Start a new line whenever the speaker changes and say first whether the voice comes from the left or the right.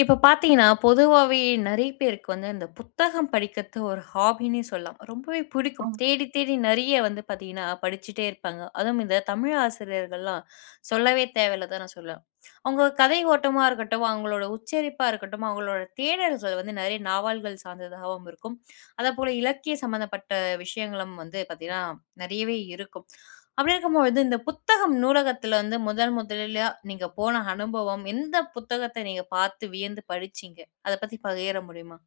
left: இப்போ பார்த்தீங்கன்னா, பொதுவாவே நெறைய பேருக்கு வந்து இந்த புத்தகம் படிக்கிறது ஒரு ஹாபின்னே சொல்லலாம். ரொம்பவே பிடிக்கும்.
right: ஆம்.
left: தேடி தேடி நெறைய வந்து பார்த்தீங்கன்னா படிச்சிட்டே இருப்பாங்க. அதுவும் இந்த தமிழ் ஆசிரியர்கள்லாம் சொல்லவே தேவையில்ல தான் நான் சொல்லுவேன். அவங்க கதை ஓட்டமா இருக்கட்டும், அவங்களோட உச்சரிப்பா இருக்கட்டும், அவங்களோட தேடல்கள் வந்து நெறைய நாவல்கள் சார்ந்ததாகவும் இருக்கும். அதேபோல இலக்கியம் சம்மந்தப்பட்ட விஷயங்களும் வந்து பார்த்தீங்கன்னா, நிறையவே இருக்கும். அப்படி இருக்கும் போது வந்து இந்த புத்தகம் நூலகத்தில வந்து முதன் முதல்ல நீங்க போன அனுபவம், எந்த புத்தகத்த நீங்க பார்த்து வியந்து படிச்சீங்க? அத பத்தி பகிர முடியுமா?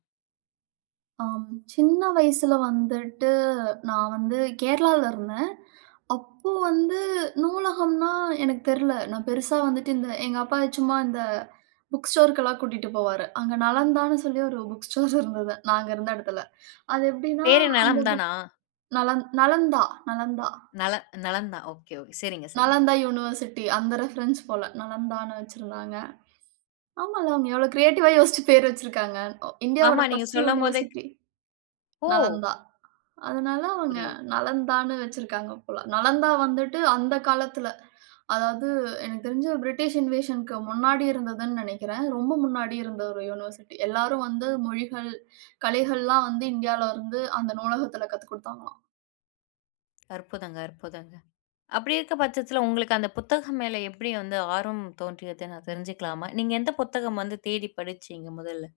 right: ஆம். சின்ன வயசுல வந்துட்டு நான் வந்து கேரளால இருந்தேன். அப்போ வந்து நூலகம்ன்னா, எனக்குத் தெர்ல. நான் பெருசா வந்துட்டு இந்த எங்க அப்பா சும்மா இந்த புக் ஸ்டோர்க்கு எல்லாம் கூட்டிட்டு போவாரு. அங்கே நலந்தான்னு சொல்லி ஒரு புக் ஸ்டோர் இருந்தது, நாங்க இருந்த இடத்தில. அது எப்படின்னா
left: பெரே
right: அந்த
left: நலம்
right: புக்
left: தானா?
right: நலந் நலந்தா நலந்தா.
left: நல நலம் தான். Okay, okay. சரிங்க, சரிங்க.
right: நலந்தா யுனிவர்சிட்டி அந்த ரெஃபரன்ஸ் போல. நலந்தான்னு வச்சிருந்தாங்க. ஆமா. அவங்க எவ்வளோ கிரியேட்டிவ்வா யோசிச்சு பேர் வச்சிருக்கிறாங்க.
left: ஆமா.
right: இந்தியாவோட
left: நீங்க
right: பர்ஸ்ட்
left: சொல்லும்போதே
right: யுனிவர்சிட்டி.
left: ஓ!
right: நலந்தா. அதனால அவங்க
left: புரியுது.
right: நலந்தான்னு வச்சிருக்கங்க போல. நலந்தா வந்துட்டு அந்த காலத்தில அதாவது எனக்கு தெரிஞ்சு பிரிட்டிஷ் இன்வேஷன்க்கு முன்னாடி இருந்ததுன்னு நினைக்கிறேன். ரொம்ப முன்னாடி இருந்த ஒரு யுனிவர்சிட்டி எல்லாரும் வந்து மொழிகள் கலைகள்லாம் வந்து இந்தியாவில இருந்து அந்த நூலகத்தில கத்துக்கொடுத்தாங்களாம்.
left: அற்புதங்க, அற்புதங்க. அப்படி இருக்க பட்சத்தில உங்களுக்கு அந்த புத்தகம் மேல எப்படி வந்து ஆர்வம் தோன்றியது. நான் தெரிஞ்சுக்கலாமா? நீங்க எந்த புத்தகம் வந்து தேடி படிச்சீங்க முதல்ல?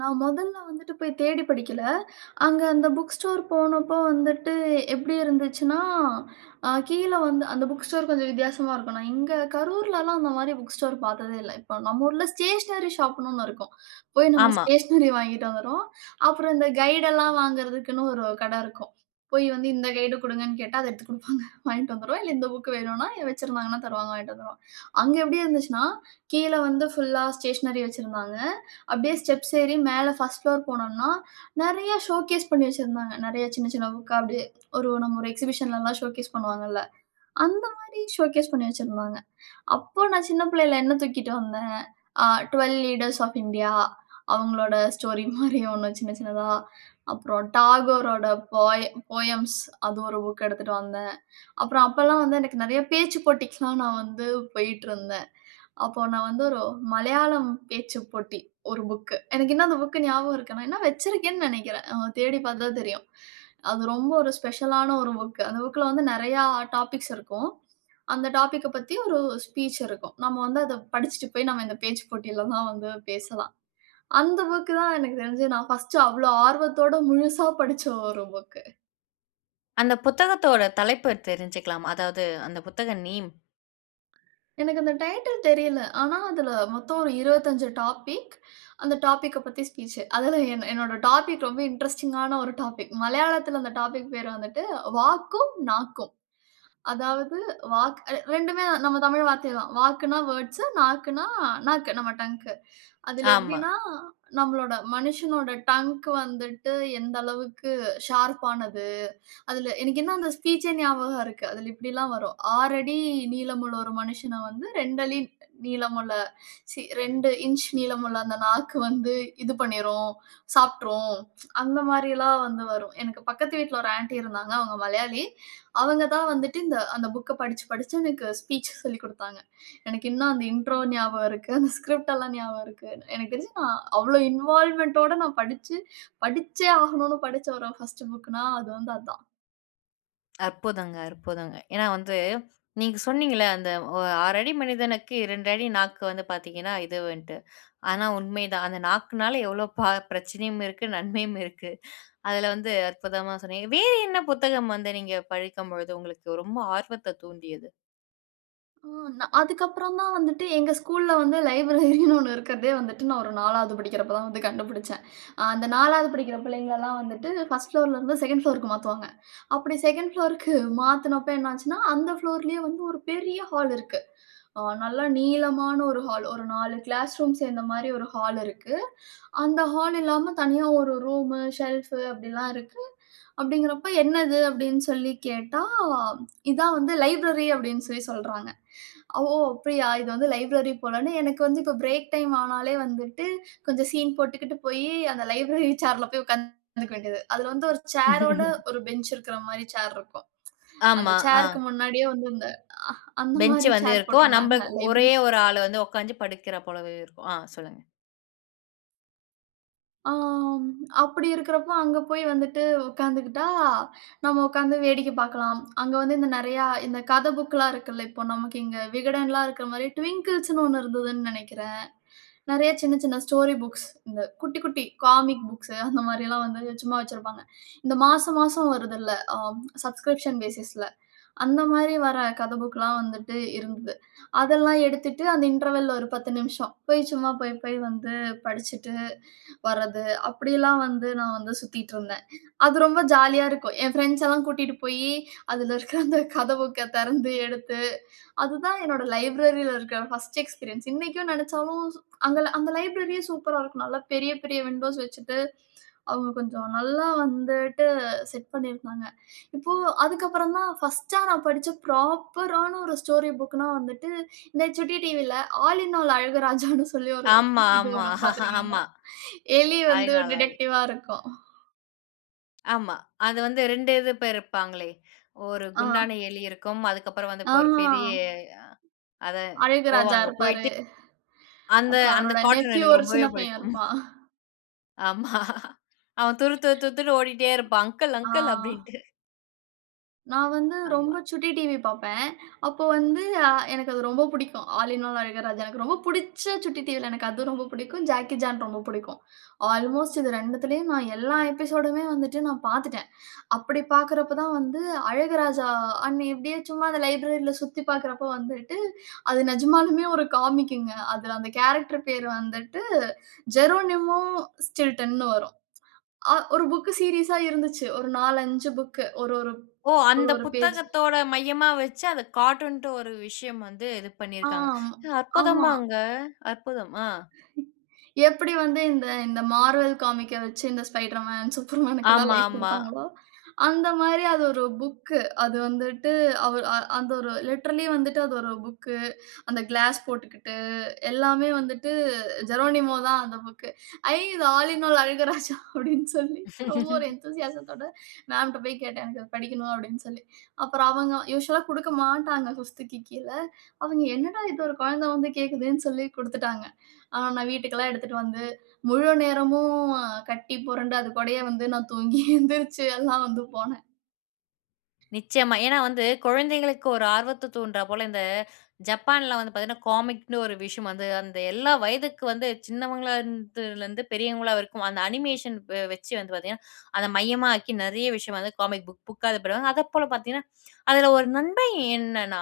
right: நான் மொதல்ல வந்துட்டு போய் தேடி படிக்கல. அங்க அந்த புக் ஸ்டோர் போனப்போ வந்துட்டு எப்படி இருந்துச்சுன்னா, அ கீழ வந்து, அந்த புக் ஸ்டோர் கொஞ்சம் வித்தியாசமா இருக்கும். நான் இங்க கரூர்லலாம் அந்தமாரி புக் ஸ்டோர் பார்த்ததே இல்ல. இப்ப நம்ம ஊர்ல ஸ்டேஷனரி ஷாப்ன்னு ஒண்ணு இருக்கும். போய் நம்ம
left: ஆமா.
right: ஸ்டேஷனரி வாங்கிக்கிட்டு வந்துருவோம். அப்புறம் இந்த கைடுலாம் வாங்குறதுக்குன்னு ஒரு கட இருக்கும். போய் வந்து இந்த கைடு குடுங்கன்னு கேட்டா, அத எடுத்துக் குடுப்பாங்க வாங்கிட்டு வந்துருவோம். இல்ல இந்த புக் வேணுனா, வச்சிருந்தாங்கன்னா தருவாங்க. வாங்கிட்டு வந்துருவோம். அங்க எப்படி இருந்துச்சுன்னா, கீழ வந்து ஃபுல்லா ஸ்டேஷனரி வச்சிருந்தாங்க. அப்படியே ஸ்டெப்ஸ் ஏறி மேல 1 புளோர் போனோன்னா, நெறைய ஷோகேஸ் பண்ணி வச்சிருந்தாங்க. நெறைய சின்ன, சின்ன புக்கா அப்டியே ஒரு நம்ம ஒரு எக்ஸிபிஷன்லலாம் ஷோகேஸ் பண்ணுவாங்கல்ல. அந்தமாரி ஷோகேஸ் பண்ணி வச்சிருந்தாங்க. அப்போ நான் சின்ன பிள்ளையில என்ன தூக்கிட்டு வந்தேன். The Twelve Leaders Of India அவுங்களோட ஸ்டோரிமாரி ஒன்னு சின்ன சின்னதா. அப்புறம் Tagoreரோட போய ஃபோயம்ஸ் அது ஒரு புக் எடுத்துட்டு வந்தேன். அப்புறம் அப்பல்லாம் வந்து எனக்கு நெறைய பேச்சுப் போட்டிக்குலாம் நான் வந்து போயிட்டு இருந்தேன். அப்போ நான் வந்து ஒரு மலையாளம் பேச்சு போட்டி, ஒரு புக்கு. எனக்கு இன்னும் அந்த புக் ஞாபகம் இருக்கு. நான் இன்னும் வச்சிருக்கேன்னு நெனைக்கிறேன். தேடி பார்த்து தான் தெரியும். அது ரொம்ப ஒரு ஸ்பெஷல் ஆன ஒரு புக்கு. அந்த புக்ல வந்து நெறைய டாபிக்ஸ் இருக்கும். அந்த டாபிக்க பத்தி ஒரு ஸ்பீச் இருக்கும். நம்ம வந்து அத படிச்சிட்டு போய் நம்ம இந்த பேச்சுப் போட்டிலலாம் வந்து பேசலாம். அந்த புக் தான் எனக்கு தெரிஞ்சு நான் 1 அவ்ளோ ஆர்வத்தோட முழுசா படிச்ச ஒரு புக்கு.
left: அந்த புத்தகத்தோட தலைப்ப தெரிஞ்சுக்கலாமா? அதாவது அந்த புத்தகம் நேம்.
right: எனக்கு அந்த டைட்டில் தெரியல. ஆனா அதுல மொத்தம் ஒரு 25 டாபிக். அந்த டாபிக்க பத்தி ஸ்பீச். அதுல எ என்னோட டாபிக் ரொம்ப இன்ட்ரஸ்டிங்கான ஒரு டாபிக். மலையாளத்ல அந்த டாபிக் பேரு வந்துட்டு, வாக்கும் நாக்கும். அதாவது வாக்கு 2 நம்ம தமிழ் வார்த்தை தான். வாக்குன்னா வேர்ட்ஸ், நாக்குன்னா நாக்கு நம்ம டங்க்கு. அதுல
left: ஆமா.
right: எப்டின்னா, நம்மளோட மனுஷனோட டங்க் வந்துட்டு, எந்த அளவுக்கு ஷார்ப்பானது. அதுல எனக்கு என்ன அந்த ஸ்பீச்சே ஞாபகம் இருக்கு. அதுல இப்டில்லாம் வரும். 6 அடி நீளமுள்ள ஒரு மனுசன வந்து 2 அடி நீளமுள்ள சீ 2 இஞ்ச் நீளமுள்ள அந்த நாக்கு வந்து இது பண்ணிரும். சாப்ட்ரும். அந்த மாரில்லாம் வந்து வரும். எனக்கு பக்கத்து வீட்ல ஒரு ஆண்டி இருந்தாங்க. அவங்க மலையாளி. அவங்க தான் வந்துட்டு, அந்த புக்க படிச்சு படிச்சு எனக்கு ஸ்பீச் சொல்லிக் குடுத்தாங்க. எனக்கு இன்னும் அந்த இண்ட்ரோ ஞாபகம் இருக்கு. அந்த ஸ்கிரிப்ட்லாம் ஞாபகம் இருக்கு. எனக்கு தெரிஞ்சு நான் அவ்வளவு இன்வால்வ்மென்ட்டோட நான் படிச்சு, படிச்சே ஆகனும்ன்னு படிச்ச ஒரு 1 புக்குன்னா அது வந்து அதான்.
left: அற்புதங்க, அற்புதங்க! ஏன்னா வந்து நீங்க சொன்னீங்கல்ல, அந்த ஒ 6 அடி மனிதனுக்கு 2 அடி நாக்கு வந்து பாத்தீங்கன்னா இதுவுன்ட்டு. ஆனா, உண்மைதான். அந்த நாக்குனால எவ்ளோ பா பிரச்சனையும் இருக்கு, நன்மையும் இருக்கு. அதுல வந்து அற்புதமா சொன்னீங்க. வேற என்ன புத்தகம் வந்து நீங்க படிக்கும்பொழுது உங்களுக்கு ரொம்ப ஆர்வத்த தூண்டியது.
right: ஓ! நா அதுக்கப்புறம் தான் வந்துட்டு எங்க ஸ்கூல்ல வந்து லைப்ரரின்னு ஒண்ணு இருக்கறதே வந்துட்டு நான் ஒரு 4வது படிக்கிறப்ப தான் வந்து கண்டுபிடிச்சேன். அ அந்த 4வது படிக்கிற பிள்ளைங்களல்லாம் வந்துட்டு 1 புளோர்லருந்து 2ன்ட் புளோர்க்கு மாத்துவாங்க. அப்படி 2ன்ட் ஃபுளோருக்கு மாத்துனப்போ என்ன ஆச்சுன்னா, அந்த புளோர்லயே வந்து ஒரு பெரிய ஹால் இருக்கு. அ நல்லா நீளமான ஒரு ஹால். ஒரு 4 கிளாஸ் ரூம் சேந்த மாரி ஒரு ஹால் இருக்கு. அந்த ஹால் இல்லாம தனியா ஒரு ரூமு, ஷெல்ஃபு அப்டில்லாம் இருக்கு. அப்டிங்கிறப்போ "என்னது?" அப்டின்னு சொல்லி கேட்டா? "இதான் வந்து லைப்ரரி" அப்டின்னு சொல்லி சொல்றாங்க. ஓ! அப்படியா இது வந்து லைப்ரரி போலன்னு எனக்கு வந்து இப்போ பிரேக் டைம் ஆனாலே வந்துட்டு கொஞ்சம் சீன் போட்டுகிட்டு போயி அந்த லைப்ரரி சேர்ல போய் உக்காந்துக்க வேண்டியது. அதுல வந்து ஒரு சேரோட ஒரு பெஞ்ச் இருக்குற மாரி சேர் இருக்கும். அந்த
left: ஆமா.
right: சேர்க்கு
left: ஆ.
right: முன்னாடியே வந்து அந்த அஹ் அந்த
left: பெஞ்ச்
right: மாரி
left: வந்து
right: சேர்
left: இருக்கும்.
right: போட்ருந்தாங்க
left: நம்பள்க் ஒரே
right: லைப்ரரி.
left: ஒரு ஆளு வந்து உக்காஞ்சி படிக்கிற போலவே இருக்கும் ஆ சொல்லுங்க.
right: ஆம். அப்பிடி இருக்கிறப்ப அங்க போய் வந்துட்டு உட்கார்ந்துக்கிட்டா, நம்ம உட்கார்ந்து வேடிக்கை பார்க்கலாம். அங்க வந்து இந்த நிறையா இந்த கத புக்லாம் இருக்குல்ல. இப்ப நமக்கு இங்கு விகடன்லாம் இருக்கிறமாரி ட்விங்கிள்ஸ்ன்னு ஒண்ணு இருந்ததுன்னு நினைக்கிறேன். நிறைய சின்ன, சின்ன ஸ்டோரி புக்ஸ். இந்த குட்டி, குட்டி காமிக் புக்ஸ் அந்தமாரி எல்லாம் வந்து சும்மா வச்சிருப்பாங்க. இந்த மாசம், மாசம் வருதுல்ல. ஆம், சப்ஸ்கிரிப்ஷன் ஃபேசிஸ்ல. அந்தமாரி வர்ற கத புக்லாம் வந்துட்டு இருந்தது. அதெல்லாம் எடுத்துட்டு அந்த இன்டர்வல்ல ஒரு 10 நிமிஷம். போய் சும்மா போய், போய் வந்து படிச்சிட்டு, வர்றது அப்படியெல்லாம் வந்து நான் வந்து சுத்திட்டு இருந்தேன். அது ரொம்ப ஜாலியா இருக்கும். என் ஃபிரெண்ட்ஸ் எல்லாம் கூட்டிட்டுப் போயி அதில இருக்க அந்த கத புக்க திறந்து எடுத்து, அதுதான் என்னுடைய லைப்ரரில இருக்க 1 எக்ஸ்பீரியன்ஸ். இன்னக்கும் நினச்சாலும் அந்த, அந்த லைப்ரரியே சூப்பரா இருக்கும். நல்ல பெரிய, பெரிய விண்டோஸ் வச்சுட்டு, அவுங்க கொஞ்சம் நல்லா வந்துட்டு செட் பண்ணியிருப்பாங்க. இப்போ அதுக்கப்புறம் தான் 1டா நான் படிச்ச ஃப்ராப்பரான ஒரு ஸ்டோரி புக்னா வந்துட்டு இந்த சுட்டி டிவில ஆல் இன் ஆல் அழகு ராஜான்னு சொல்லி ஒரு
left: ஆமா,
right: இது
left: ஆமா.
right: வரும்
left: ஆமா.
right: பார்த்திருக்கீங்களா? எலி
left: ஆல்
right: வந்து
left: இன் ஆல் அழகு.
right: டிடெக்டிவா இருக்கும்.
left: ஆமா. அது வந்து 2 இது இப்போ இருப்பாங்களே, ஒரு
right: ஆ.
left: குண்டான எலி இருக்கும். அதுக்கப்புறம் வந்து
right: ஆ.
left: இப்போ ஒரு பெரிய அத
right: அழகு ராஜா
left: போவாங்க,
right: இருப்பாரு
left: போயிட்டு அந்த
right: அப்புறம்
left: அந்த
right: அவரோட
left: கார்ட்டூன்
right: நெப்யூ
left: எனக்கு
right: ஒரு
left: ரொம்பவே
right: சின்ன பையன்
left: பிடிக்கும்.
right: இருப்பான்.
left: ஆமா. அவன் துரு துருதுருன்ட்டு ஓடிட்டே இருப்பான். "அங்கிள்,
right: ஆ.
left: அங்கிள்!" அப்படின்ட்டு.
right: நான் வந்து
left: ஆமா.
right: ரொம்ப சுட்டி டிவி பார்ப்பேன். அப்போ வந்து, அ எனக்கு அது ரொம்ப பிடிக்கும். All in all Azhaguraja. எனக்கு ரொம்ப பிடிச்ச சுட்டி டிவியில எனக்கு அது ரொம்ப பிடிக்கும். ஜாக்கி சான் ரொம்ப பிடிக்கும். அல்மோஸ்ட் இது 2திலியும் நான் எல்லா எபிசோடுமே வந்துட்டு நான் பாத்துட்டேன். அப்படி பாக்கறப்ப தான் வந்து அழகுராஜா, அ [unintelligible] எப்படியோ சும்மா அந்த லைப்ரரில சுத்திப் பாக்கிறப்போ வந்துட்டு, அது நிஜமாலுமே ஒரு காமிக்குங்க. அதில அந்த கேரக்டர் பெயர் வந்துட்டு ஜெரோனிமோ ஸ்டில்டன்னு வரும். ஒரு புக் சீரியஸ்சா இருந்துச்சு. ஒரு 4 -5 புக்கு ஒரு ஒரு-
left: ஓ!
right: ஒரு-
left: அந்த
right: ஒரு பேஜ்.
left: புத்தகத்தோட மையமா வச்சு, அத கார்ட்டூன்ட்டு ஒரு விஷயம் வந்து இது பண்ணியிருக்கறாங்க.
right: ஆம். ஆமா.
left: அற்புதமாங்க, அற்புதம்! ஆ.
right: எப்படி வந்து இந்த இந்த மார்வெல் காமிக்க வச்சு இந்த ஸ்பைடர் மேன், சூப்பர்மேன்க்குல்லாம்
left: ஆமா,
right: லைஃப்
left: ஆமா.
right: கொடுத்தாங்களோ, அந்த மாதிரி அது ஒரு புக்கு. அது வந்துட்டு, அவரு அந்த ஒரு லிட்டர்லி வந்துட்டு அது ஒரு புக்கு, அந்த கிளாஸ் போட்டுக்கிட்டு எல்லாமே வந்துட்டு ஜெரோனிமோ தான். அந்த புக்கு. ஐ! இது ஆல் இன் ஆல் அழகுராஜா அப்படின்னு. சொல்லி ரொம்ப ஒரு என்தூசியாசத்தோட மேம் கிட்ட போய் கேட்டேன். "எனக்கு அதை படிக்கணும்" அப்படின்னு சொல்லி. அப்புறம் அவங்க யூசுவல்லா குடுக்க மாட்டாங்க 5க்கு கீழ. அவங்க என்னடா இது ஒரு குழந்தை வந்து கேக்குதுன்னு சொல்லி குடுத்துட்டாங்க. ஆ நான் வீட்டுக்கு எல்லாம் எடுத்துட்டு வந்து, முழு நேரமும் கட்டி புரண்டு, அது கூடயே வந்து நான் தூங்கி எழுந்திரிச்சு எல்லாம் வந்து போனேன்.
left: நிச்சயமா. ஏன்னா வந்து குழந்தைகளுக்கு ஒரு ஆர்வத்தை தூண்ட்றா போல, இந்த ஜப்பான்ல வந்து பார்த்தீங்கன்னா காமிக்னு ஒரு விஷயம் வந்து, அந்த எல்லா வயதுக்கு வந்து சின்னவங்களா இருந்துலருந்து பெரியவங்களா வரைக்கு, அந்த அனிமேஷன் வச்சு வந்து பார்த்தீங்கனா அத மையமா ஆக்கி நெறைய விஷயம் வந்து காமிக் புக் புக் இது பண்ணுவாங்க. அதப்போல பார்த்தீங்கன்னா, அதில ஒரு நன்மை என்னன்னா,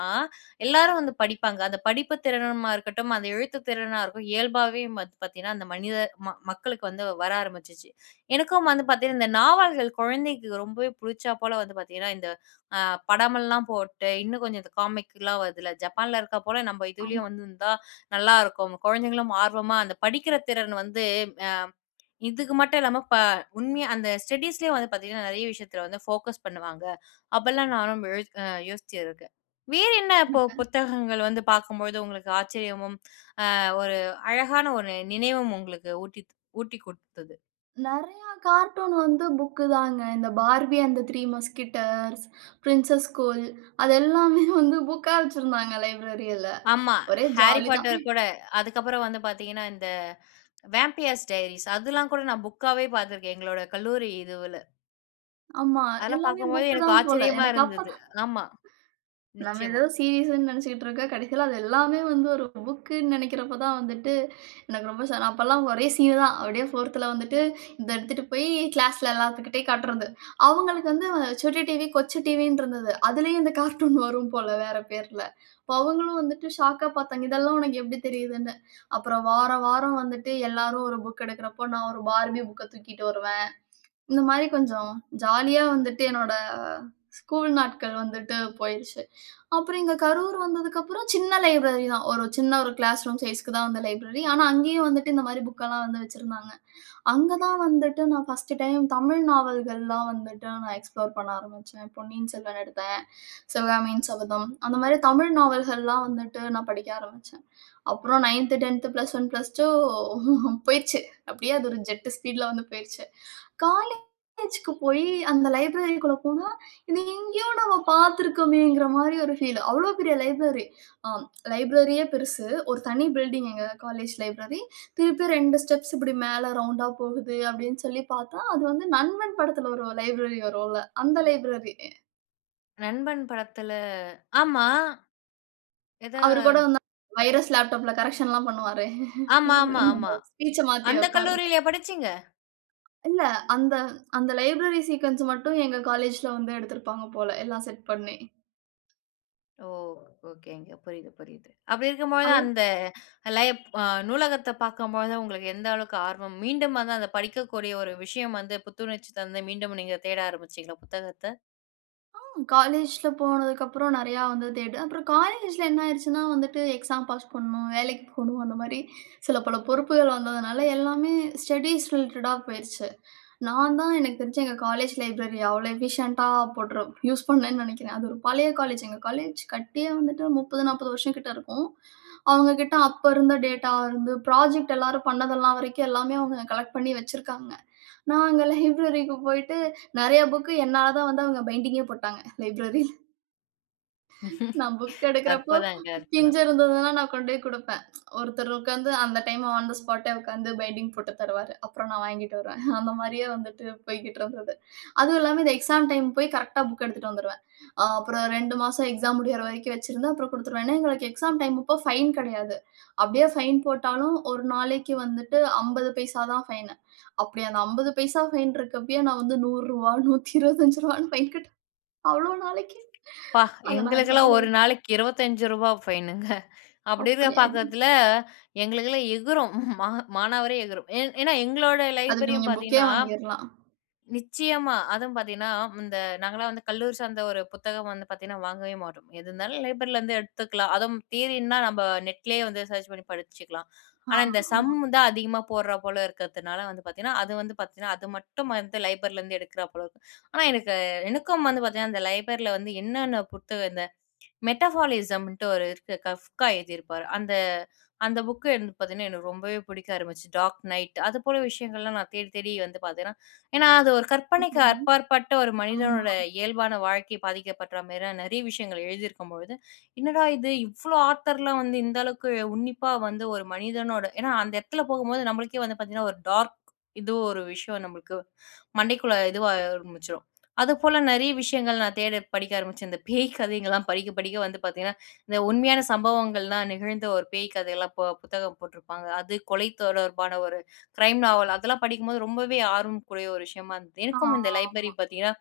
left: எல்லாரும் வந்து படிப்பாங்க. அந்த படிப்பு திறனா இருக்கட்டும், அந்த எழுத்து திறனாக இருக்கட்டும், இயல்பாகவே பாத் பார்த்தீங்கன்னா அந்த மனித மக்களுக்கு வந்து வர ஆரம்பிச்சிச்சு.எனக்கும் வந்து பார்த்தீங்கன்னா இந்த நாவல்கள் குழந்தைக்கு ரொம்பவே பிடிச்சா போல, வந்து பார்த்தீங்கன்னா இந்த அ படமெல்லாம் போட்டு, இன்னு கொஞ்சம் இந்த காமிக்கலா வருதுல்ல, ஜப்பான்ல இருக்கா போல நம்ம
right: ஆமா.
left: இதுலேயும் வந்துருந்தா நல்லாயிருக்கும். குழந்தைங்களும் ஆர்வமா அந்த படிக்கிற திறன் வந்து அ இதுக்கு மட்டும் இல்லாம ப உண்மையா அந்த ஸ்டடீஸ்லேயும் வந்து பார்த்தீங்கன்னா நெறைய விஷயத்தில வந்து போகஸ் பண்ணுவாங்க. அப்பலா நானும் யோசி யோசிச்சிருக்கேன். வேறு என்ன இப்போ
right: எனக்கா?
left: புத்தகங்கள் வந்து பார்க்கும்போது உங்களுக்கு ஆச்சரியமும் ஆ ஒரு அழகான ஒரு நினைவும் உங்களுக்கு ஊட்டி ஊட்டி குடுத்தது?
right: நெறைய கார்ட்டூன் வந்து புக் தான். இந்த barbie and three mosquitoes princess school அது எல்லாமே வந்து புக்கா வச்சிருந்தாங்க லைப்ரரில
left: ஆமா,
right: ஒரே
left: ஹாரி
right: ஜாலி தான்.
left: பாட்டர் கூட, அதுக்கு அப்புறம் வந்து பாத்தீங்கன்னா, இந்த வேம்பியர்ஸ் டைரீஸ் அதெல்லாம் கூட நா புக் ஆவே பாத்துருக்கேன், எங்களோட கல்லூரி இதுவுல.
right: ஆமா.
left: அதெல்லாம்
right: எல்லாமே
left: பார்க்கும்போது
right: புக்கு
left: எனக்கு
right: தான் போல,
left: ஆச்சரியமா
right: எனக்கு
left: இருந்தது.
right: அப்பதான்.
left: ஆமா,
right: நம்ம ஏதோ
left: நிச்சயமா.
right: சீரிஸ்ன்னு நெனச்சுட்டு இருக்க, கடைசில அது எல்லாமே வந்து ஒரு புக்குன்னு நெனைக்கிறப்ப தான் வந்துட்டு எனக்கு ரொம்ப ச அப்பல்லாம் ஒரே சீன் தான். அப்பிடியே 4த்ல வந்துட்டு இத எடுத்துட்டு போய் கிளாஸ்ல எல்லாத்துக்கிட்டயும் காட்றது அவுங்களுக்கு வந்து சுட்டி டிவி, கொச்சி டிவின்டுருந்தது. அதுலயும் இந்த கார்ட்டூன் வரும் போல வேற பேர்ல அப்ப அவுங்களும் வந்துட்டு ஷாக்கா பார்த்தாங்க. இதெல்லாம் உனக்கு எப்படி தெரியுதுன்னு அப்புறம் வார, வாரம் வந்துட்டு எல்லாரும் ஒரு புக் எடுக்கிறப்போ நான் ஒரு பார்பி புக்க தூக்கிட்டு வருவேன். இந்த மாதிரி கொஞ்சம் ஜாலியா வந்துட்டு என்னுடைய ஸ்கூல் நாட்கள் வந்துட்டு போயிருச்சு அப்புறம் இங்கே கரூர் வந்ததுக்கு அப்புறம் சின்ன லைப்ரரி தான். ஒரு சின்ன ஒரு கிளாஸ் ரூம் சைஸ்க்கு தான் அந்த லைப்ரரி. ஆனா அங்கயும் வந்துட்டு இந்த மாதிரி புக் எல்லாம் வந்து வச்சிருந்தாங்க அங்க தான் வந்துட்டு நான் 1டு டைம் தமிழ் நாவல்கள்லாம் வந்துட்டு நான் எக்ஸ்ப்ளோர் பண்ண ஆரம்பிச்சேன். "பொன்னியின் செல்வன்" எடுத்தேன் சிவகாமியின் சபதம். அந்த மாதிரி தமிழ் நாவல்கள் எல்லாம் வந்துட்டு நான் படிக்க ஆரம்பிச்சேன். அப்புறம் 9 10 பிளஸ் 1 பிளஸ் 2 போயிருச்சு. அப்பிடியே அது ஒரு ஜெட் ஸ்பீட்ல வந்து போயிருச்சு காலேஜ்க்கு போய் அந்த லைப்ரரிக்குள்ள போனா இத எங்கேயோ நம்ம பார்த்திருக்கறோமேங்கிற மாரி ஒரு ஃபீல். அவ்வளவு பெரிய லைப்ரரி ஆ, லைப்ரரியே பெருசு. ஒரு தனி பில்டிங் எங்க காலேஜ் லைப்ரரி திருப்பியும் 2 ஸ்டெப்ஸ் இப்பிடி மேலே ரவுண்ட்டா போகுது அப்பிடின்னு சொல்லி பார்த்தா, அது வந்து "நண்பன்" படத்தில ஒரு லைப்ரரி வருன்ல. அந்த லைப்ரரி.
left: நண்பன் படத்துல, ஆமா. எதோ!
right: அவரு கூட வந்து வைரஸ் லேப்டாப்ல கரெக்ஷன் எல்லாம் பண்ணுவாரே!
left: ஆமா ஆமா ஆமா.
right: ஸ்பீச்ச மாத்தி
left: அந்த
right: வப்பாருல.
left: கல்லூரிலயா படிச்சீங்க?
right: இல்ல. அந்த அந்த லைப்ரரி சீக்கொன்ஸ் மட்டும் எங்க காலேஜ்ல வந்து எடுத்திருப்பாங்க போல. எல்லாம் செட் பண்ணி.
left: ஓ! ஓகேங்க. புரியுது புரியுது. அப்டி இருக்கும்பொழுது தான்
right: நல்
left: அந்த லைப் அ நூலகத்த பார்க்கும்போது உங்களுக்கு எந்த அளவுக்கு ஆர்வம் மீண்டும் வந்து அந்த படிக்கக்கூடிய ஒரு விஷயம் வந்து புத்துணர்ச்சி தந்து மீண்டும் நீங்க தேட ஆரம்பிச்சீங்களா? புத்தகத்த.
right: ஆ காலேஜ்ல போனதுக்கு அப்புறம் நெறையா வந்து தேடு. அப்புறம் காலேஜ்ல என்ன ஆயிருச்சுன்னா வந்துட்டு எக்ஸாம் பாஸ் பண்ணும். வேலைக்கு போணும் அந்தமாரி சில பல பொறுப்புகள் வந்ததுனால எல்லாமே ஸ்டடீஸ் ரிலேட்டடா போயிருச்சு. நான் தான் எனக்கு தெரிஞ்சு எங்க காலேஜ் லைப்ரரிய அவ்ள எஃபிஷியன்ட்டா போட்டுரு யூஸ் பண்ணேன்னு நெனைக்கிறேன் அது ஒரு பழைய காலேஜ். எங்க காலேஜ் கட்டியே வந்துட்டு 30 40 வருஷம் கிட்ட இருக்கும். அவுங்கக்கிட்ட அப்ப இருந்த டேட்டா வந்து புராஜெக்ட் எல்லாரும் பண்ணது எல்லாம் வரைக்கும் எல்லாமே அவுங்க கலெக்ட் பண்ணி வச்சிருக்காங்க. நான் அங்க லைப்ரரிக்கு போயிட்டு நெறைய புக் என்னால தான் வந்து அவுங்க பைண்டிங்கே போட்டாங்க லைப்ரரில நான் புக் எடுக்கிறப்போ,
left: அற்புதங்க,
right: பிஞ்சு
left: அற்புதம்.
right: இருந்ததுன்னா, நான் கொண்டு போய் குடுப்பேன். ஒருத்தர் உட்கார்ந்து அந்த டைம் ஆன் தே ஸ்பாட்டே உட்கார்ந்து பைண்டிங் போட்டு தருவாரு. அப்புறம் நான் வாங்கிட்டு வருவேன். அந்த மாதிரியே வந்துட்டு போய்க்கிட்டு இருந்தது. அதுவும் இல்லாம இந்த எக்ஸாம் டைம் போய் கரெக்ட்டா புக் எடுத்துட்டு வந்துருவேன். ஆ அப்புறம் 2 மாசம் எக்ஸாம் முடியிற வரைக்கும் வச்சிருந்து, அப்புறம் குடுத்துருவேன். ஏன்னா எங்களுக்கு எக்ஸாம் டைம் அப்போ ஃபைன் கிடையாது. அப்டியே ஃபைன் போட்டாலும் ஒரு நாளைக்கு வந்துட்டு 50 பைசா தான் ஃபைன். அப்டி அந்த 50 பைசா ஃபைன் இருக்கப்பயே நான் வந்து 100 ரூவா 125 ரூவானு ஃபைன் கட்ட அவ்ளோ
left: அப்பா!
right: நாளைக்கு.அத நான்
left: எங்களுக்கெல்லாம்
right: கையில
left: ஒரு
right: வச்சு.
left: நாளைக்கு 25 ரூபா ஃபைனுங்க அப்டி இருக்க
right: அப்டியாது.
left: பாக்கத்துல எங்களுக்கெல்லாம் எகுரும் மா மானாவாரியா எகுரும். ஏ ஏன்னா எங்களோட
right: அதுக்கு
left: லைப்ரரியும்
right: நீங்க புக்கே
left: பார்த்தீங்கன்னா
right: வாங்கிர்லாம்.
left: நிச்சயமா அதுவும் பார்த்தீங்கன்னா, இந்த நாங்கலாம் வந்து கல்லூரி சார்ந்த ஒரு புத்தகம் வந்து பார்த்தீங்கன்னா வாங்கவே மாட்டோம். எது இருந்தாலும் லைப்ரரில இருந்து எடுத்துக்கலாம். அதுவும் தியரின்னா நம்ம Net லயே வந்து சர்ச் பண்ணி படிச்சுக்கலாம்.
right: ஆ
left: ஆனா, இந்த சம்
right: ஆமா.
left: தான் அதிகமா போட்றா போல இருக்கிறதுனால வந்து பார்த்தீங்கன்னா, அது வந்து பார்த்தீங்கன்னா, அது மட்டும் வந்து லைப்ரரிலருந்து எடுக்கிறாப் போல இருக்கு. ஆனா, எனக்கு எனக்கும் வந்து பார்த்தீங்கன்னா, அந்த லைப்ரரில வந்து என்னென்ன புத்தகம் இந்த மெட்டபாலிசம்ன்ட்டு ஒரு இருக்கு. Kafka எழுதியிருப்பாரு. அந்த அந்த புக்கு வந்து பார்த்தீங்கன்னா எனக்கு ரொம்பவே பிடிக்க ஆரம்பிச்சு, Dark Night அது போல விஷயங்கள்லாம் நான் தேடி தேடி வந்து பார்த்தீங்கன்னா, ஏன்னா அது ஒரு கற்பனைக்கு
right: சூப்பருங்க
left: அபார்பட்ட ஒரு
right: ஆமா.
left: மனிதனோட இயல்பான வாழ்க்கை பாதிக்கப்படுற மாரி நெறைய விஷயங்கள் எழுதியிருக்கும் பொழுது, என்னடா! இது இவ்ளோ ஆத்தர்லாம் வந்து இந்த அளவுக்கு உன்னிப்பா வந்து ஒரு மனிதனோட ஏன்னா அந்த இடத்துல போகும்போது நம்மளுக்கே வந்து பார்த்தீங்கன்னா, ஒரு டார்க் இதுவும் ஒரு விஷயம் நம்மளுக்கு மண்டைக்குள்ள இதுவா ஆரம்பிச்சுரும். அது போல நெறைய விஷயங்கள் நான் தேட படிக்க ஆரம்பிச்சேன். இந்த பேய் கதைகள்லாம் படிக்க படிக்க வந்து பார்த்தீங்கன்னா, இந்த உண்மையான சம்பவங்கள்லாம் நிகழ்ந்த ஒரு பேய் கதைலாம் போ புத்தகம் போட்ருப்பாங்க. அது கொலை தொடர்பான ஒரு கிரைம் நாவல் அதெல்லாம் படிக்கும்போது ரொம்பவே ஆர்வம்க்குரிய ஒரு விஷயமா இருந்தது.
right: ஆ,
left: எனக்கும் இந்த லைப்ரரி
right: ஆமா.
left: பார்த்தீங்கன்னா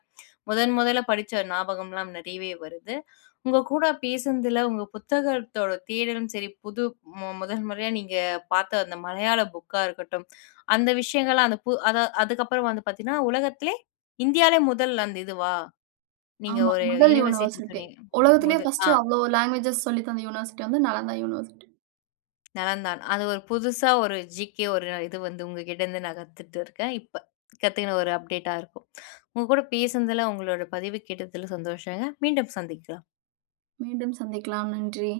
left: முதன் முதல்ல படிச்ச ஞாபகம்லாம் நெறையவே வருது. உங்க கூட பேசுனதுல உங்க புத்தகத்தோட தேடலும் சரி, புது முதல் முறையா நீங்க பார்த்த அந்த மலையாள புக்காக இருக்கட்டும், அந்த விஷயங்கள்லாம் அந்த அது அதுக்கப்புறம் வந்து பார்த்தீங்கன்னா உலகத்திலேயே இந்தியாலே முதல் அந்த இதுவா? நீங்க
right: ஆமா.
left: ஒரு
right: முதல்
left: யூனிவர்சிட்டி
right: University.
left: சொன்னீங்க
right: உலகத்திலேயே
left: முது
right: ஃபர்ஸ்ட்
left: ஆ.
right: அவ்ளோ லாங்குவேஜ்ஸ் சொல்லித்தந்த University வந்து Nalanda University.
left: Naladhan. அது ஒரு புதுசா ஒரு ஜீகே ஒரு இது வந்து உங்ககிட்டருந்து நான் கத்துகிட்டு இருக்கேன் இப்ப. கத்துக்கின ஒரு அப்டேட்டா இருக்கும். உங்க கூட பேசுனதுல உங்களோட பதிவு கேட்டதில சந்தோஷங்க. மீண்டும் சந்திக்கலாம்.
right: மீண்டும் சந்திக்கலாம். நன்றி